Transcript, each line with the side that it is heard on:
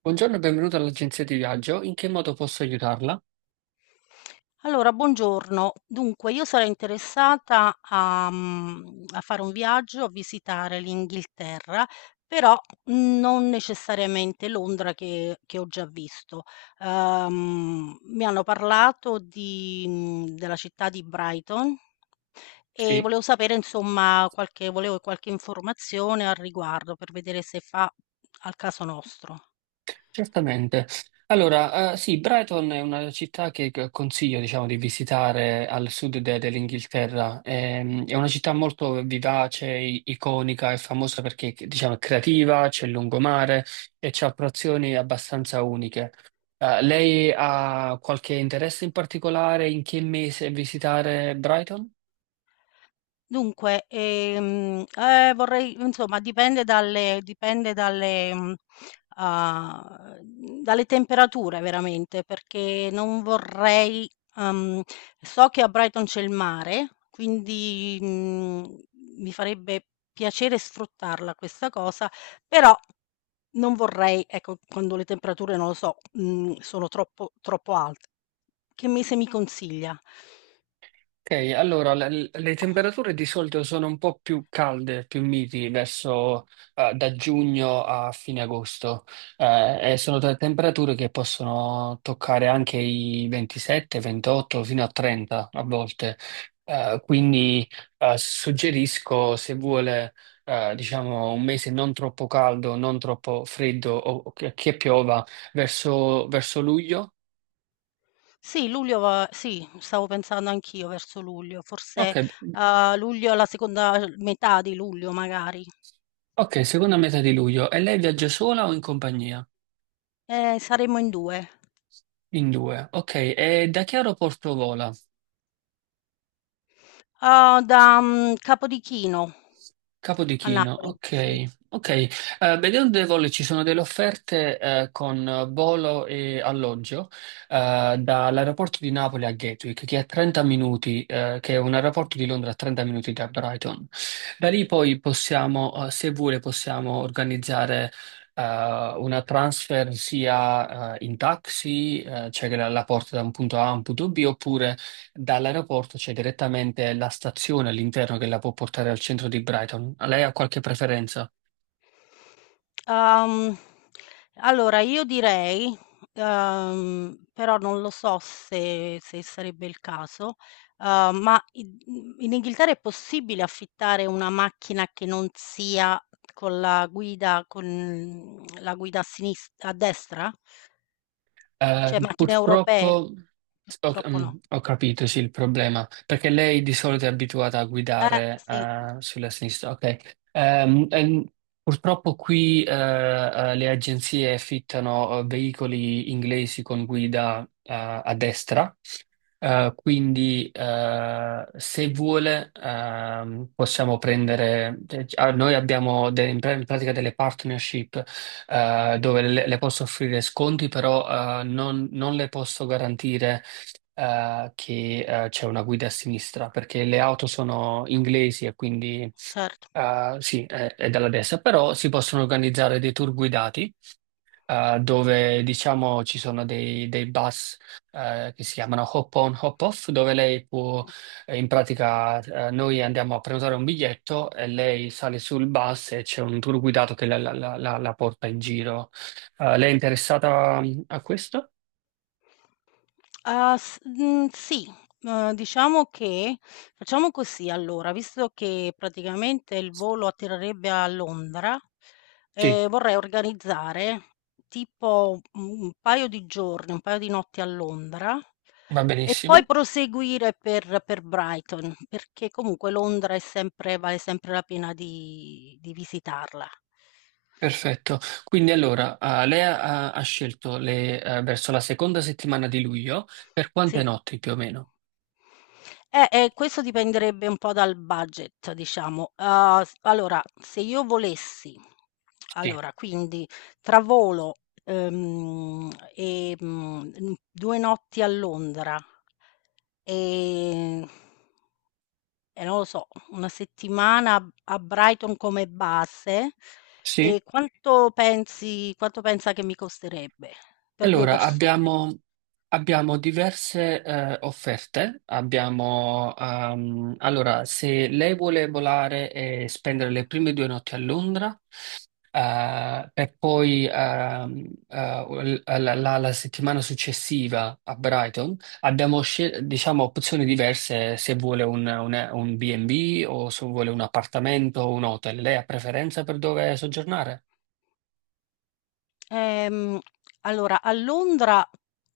right: Buongiorno e benvenuto all'agenzia di viaggio. In che modo posso aiutarla?
left: Allora, buongiorno. Dunque, io sarei interessata a a fare un viaggio, a visitare l'Inghilterra, però non necessariamente Londra che ho già visto. Mi hanno parlato della città di Brighton e
right: Sì,
left: volevo sapere insomma qualche informazione al riguardo per vedere se fa al caso nostro.
right: certamente. Allora, sì, Brighton è una città che consiglio, diciamo, di visitare al sud dell'Inghilterra. È una città molto vivace, iconica, è famosa perché, diciamo, è creativa, c'è il lungomare e c'ha attrazioni abbastanza uniche. Lei ha qualche interesse in particolare in che mese visitare Brighton?
left: Dunque, vorrei insomma dipende dalle temperature veramente, perché non vorrei. uhm, so che a Brighton c'è il mare, quindi, mi farebbe piacere sfruttarla questa cosa, però non vorrei, ecco, quando le temperature, non lo so, sono troppo alte. Che mese mi consiglia?
right: Ok, allora le temperature di solito sono un po' più calde, più miti verso da giugno a fine agosto. E sono temperature che possono toccare anche i 27, 28 fino a 30 a volte. Eh, quindi Suggerisco, se vuole diciamo, un mese non troppo caldo, non troppo freddo o che piova verso luglio.
left: Sì, luglio va. Sì, stavo pensando anch'io verso luglio,
right: Ok.
left: forse, luglio la seconda metà di luglio magari.
right: Ok, seconda metà di luglio. E lei viaggia sola o in compagnia?
left: Saremmo in 2.
right: In due. Ok, e da che aeroporto vola?
left: Da Capodichino
right: Capo di
left: a
right: Chino,
left: Napoli, sì.
right: ok. Ok. Vedendo dei voli, ci sono delle offerte con volo e alloggio dall'aeroporto di Napoli a Gatwick, che è a 30 minuti, che è un aeroporto di Londra a 30 minuti da Brighton. Da lì poi possiamo, se vuole, possiamo organizzare una transfer sia in taxi, cioè che la porta da un punto A a un punto B, oppure dall'aeroporto c'è direttamente la stazione all'interno che la può portare al centro di Brighton. Lei ha qualche preferenza?
left: Uhm, allora io direi, però non lo so se sarebbe il caso, ma in Inghilterra è possibile affittare una macchina che non sia con la guida a destra? Cioè macchine
right: Purtroppo
left: europee?
right: ho,
left: Purtroppo no.
right: ho capito, sì, il problema, perché lei di solito è abituata a guidare
left: Sì,
right: sulla sinistra, ok. Purtroppo qui le agenzie affittano veicoli inglesi con guida a destra. Quindi, se vuole, possiamo prendere. Cioè, ah, noi abbiamo in pratica delle partnership, dove le posso offrire sconti, però, non le posso garantire, che, c'è una guida a sinistra, perché le auto sono inglesi e quindi,
left: cer
right: sì, è dalla destra, però si possono organizzare dei tour guidati dove diciamo ci sono dei bus che si chiamano hop on, hop off, dove lei può, in pratica, noi andiamo a prenotare un biglietto e lei sale sul bus e c'è un tour guidato che la porta in giro. Lei è interessata, a questo?
left: Ah, sì. Diciamo che facciamo così allora, visto che praticamente il volo atterrerebbe a Londra,
right: Sì,
left: vorrei organizzare tipo, un paio di giorni, un paio di notti a Londra
right: va
left: e poi
right: benissimo.
left: proseguire per Brighton, perché comunque Londra è sempre vale sempre la pena di visitarla.
right: Perfetto, quindi allora lei ha scelto verso la seconda settimana di luglio per quante
left: Sì.
right: notti più o meno?
left: Questo dipenderebbe un po' dal budget, diciamo. S allora se io volessi
right: Sì.
left: allora quindi tra volo, e, 2 notti a Londra, ehm, e non lo so, 1 settimana a Brighton come base,
right: Sì?
left: quanto pensa che mi costerebbe per 2
right: Allora,
left: persone?
right: abbiamo diverse offerte. Abbiamo, allora, se lei vuole volare e spendere le prime due notti a Londra, e poi la, la settimana successiva a Brighton, abbiamo diciamo, opzioni diverse se vuole un B&B o se vuole un appartamento o un hotel. Lei ha preferenza per dove soggiornare?
left: Ehm, allora a Londra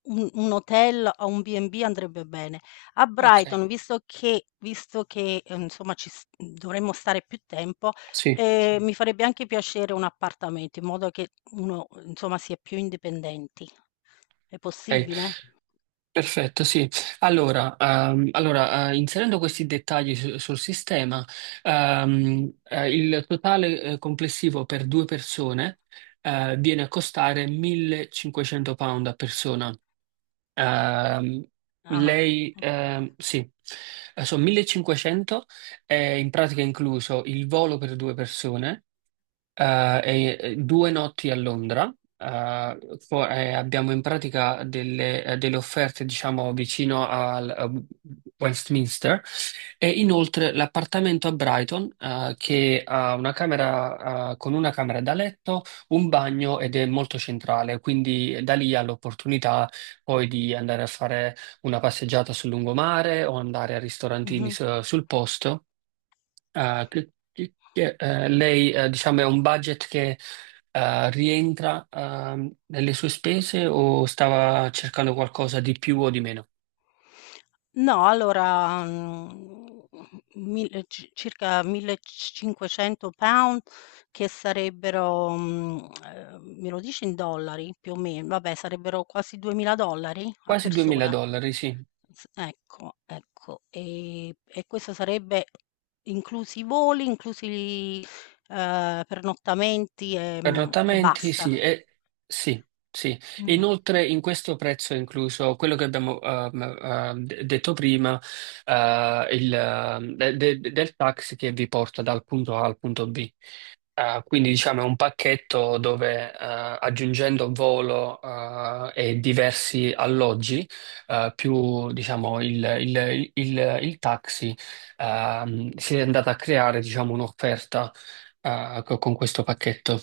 left: un hotel o un B&B andrebbe bene. A
right: Ok,
left: Brighton, visto che insomma ci s dovremmo stare più tempo,
right: sì.
left: sì. Mi farebbe anche piacere un appartamento, in modo che uno, insomma, si è più indipendenti. È
right: Ok.
left: possibile?
right: Perfetto, sì. Allora, inserendo questi dettagli sul sistema, il totale, complessivo per due persone, viene a costare 1500 pound a persona. Ehm,
left: Ah.
right: Lei, sì. Sono 1500, è in pratica incluso il volo per due persone, due notti a Londra, abbiamo in pratica delle offerte, diciamo, vicino al a Westminster, e inoltre l'appartamento a Brighton, che ha una camera, con una camera da letto, un bagno, ed è molto centrale, quindi da lì ha l'opportunità poi di andare a fare una passeggiata sul lungomare o andare a ristorantini
left: Mh-mh.
right: sul posto. Lei, diciamo, è un budget che rientra, nelle sue spese, o stava cercando qualcosa di più o di meno?
left: No, allora, mhmm, mil ci circa 1.500 £, che sarebbero, me lo dici in dollari? Più o men vabbè, sarebbero quasi 2.000 $ a
right: Quasi 2000
left: persona.
right: dollari, sì.
left: S ecco, ecco. E questo sarebbe inclusi i voli, inclusi, pernottamenti, e
right: Pernottamenti,
left: basta.
right: sì, e, sì, sì. E
left: Mh.
right: inoltre, in questo prezzo è incluso quello che abbiamo, detto prima, del taxi che vi porta dal punto A al punto B. Quindi diciamo è un pacchetto dove aggiungendo volo e diversi alloggi, più diciamo il taxi, si è andata a creare, diciamo, un'offerta con questo pacchetto.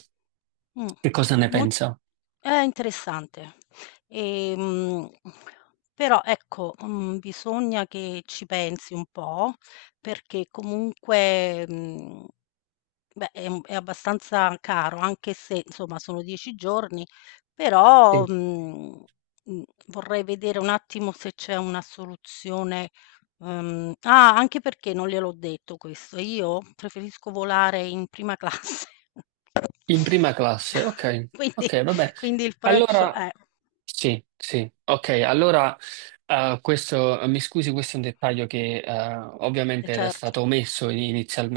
left: Mh.
right: Che cosa ne
left: È mol
right: pensa?
left: è interessante. Ehm, però ecco, bisogna che ci pensi un po', perché comunque, beh, è abbastanza caro, anche se insomma sono 10 giorni, però,
right: Sì.
left: mhmm, vorrei vedere un attimo se c'è una soluzione, ah, anche perché non gliel'ho detto questo, io preferisco volare in prima classe.
right: In prima classe, ok,
left: Quindi
right: ok, vabbè.
left: quindi il prezzo
right: Allora,
left: eh,
right: sì, sì, ok, allora questo, mi scusi, questo è un dettaglio che,
left: Eh,
right: ovviamente era
left: certo.
right: stato omesso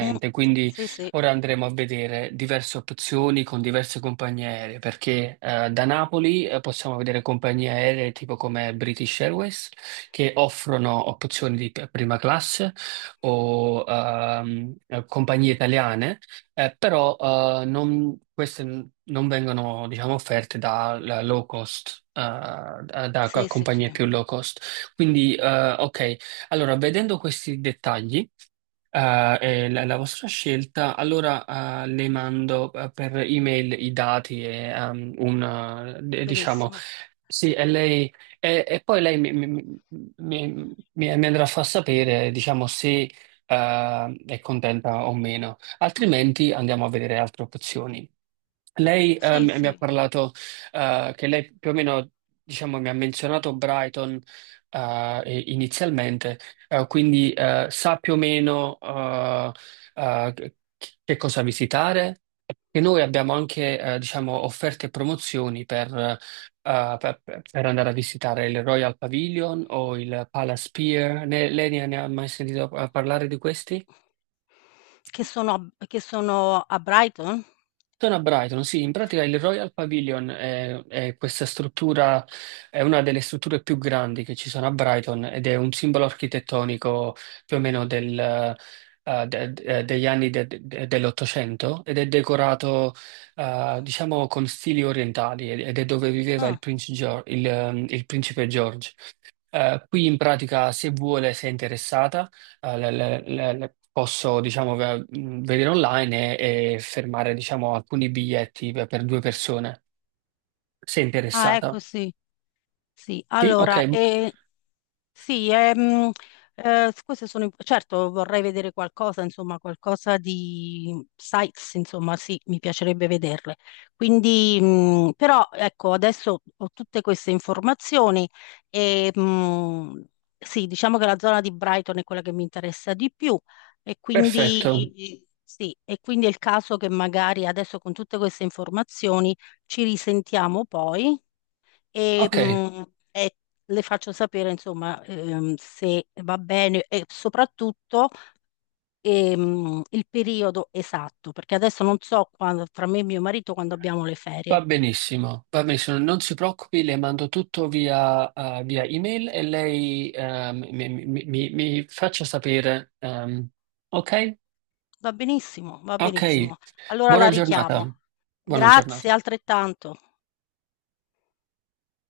left: Mh,
right: quindi
left: sì, sì.
right: ora andremo a vedere diverse opzioni con diverse compagnie aeree, perché da Napoli possiamo vedere compagnie aeree tipo come British Airways, che offrono opzioni di prima classe, o compagnie italiane. Però queste non vengono, diciamo, offerte da low cost, da
left: Sì, sì,
right: compagnie
left: sì.
right: più low cost. Quindi, ok, allora, vedendo questi dettagli, è la vostra scelta, allora le mando, per email, i dati e diciamo,
left: Benissimo.
right: sì, e lei, e poi lei mi andrà a far sapere, diciamo, se è contenta o meno, altrimenti andiamo a vedere altre opzioni. Lei,
left: Sì,
right: mi ha
left: sì.
right: parlato, che lei più o meno, diciamo, mi ha menzionato Brighton, inizialmente, quindi sa più o meno eh, che che cosa visitare. E noi abbiamo anche, diciamo, offerte e promozioni per, per- per andare a visitare il Royal Pavilion o il Palace Pier. Lei ne ha mai sentito, parlare di questi?
left: Che sono a Brighton?
right: Sono a Brighton, sì, in pratica il Royal Pavilion è questa struttura, è una delle strutture più grandi che ci sono a Brighton ed è un simbolo architettonico più o meno del, degli anni dell'Ottocento, ed è decorato, diciamo, con stili orientali, ed è dove viveva
left: Ah.
right: Prince il principe George. Qui in pratica, se vuole, se è interessata, le posso, diciamo, vedere online e fermare, diciamo, alcuni biglietti per due persone. Se è
left: Ah, ecco
right: interessata.
left: sì. Sì,
right: Sì? Ok,
left: allora, sì, certo vorrei vedere qualcosa, insomma, qualcosa di sites, insomma, sì, mi piacerebbe vederle. Quindi, però, ecco, adesso ho tutte queste informazioni e, mh, sì, diciamo che la zona di Brighton è quella che mi interessa di più e
right: perfetto.
left: quindi, sì, e quindi è il caso che magari adesso con tutte queste informazioni ci risentiamo poi e,
right: Ok,
left: mh, e le faccio sapere, insomma, se va bene e soprattutto il periodo esatto, perché adesso non so quando, tra me e mio marito, quando abbiamo le ferie.
right: va benissimo, va benissimo. Non si preoccupi, le mando tutto via, via email, e lei, mi faccia sapere. Ehm, ok?
left: Va benissimo, va
right: Ok,
left: benissimo. Allora la
right: buona
left: richiamo.
right: giornata. Buona
left: Grazie
right: giornata.
left: altrettanto.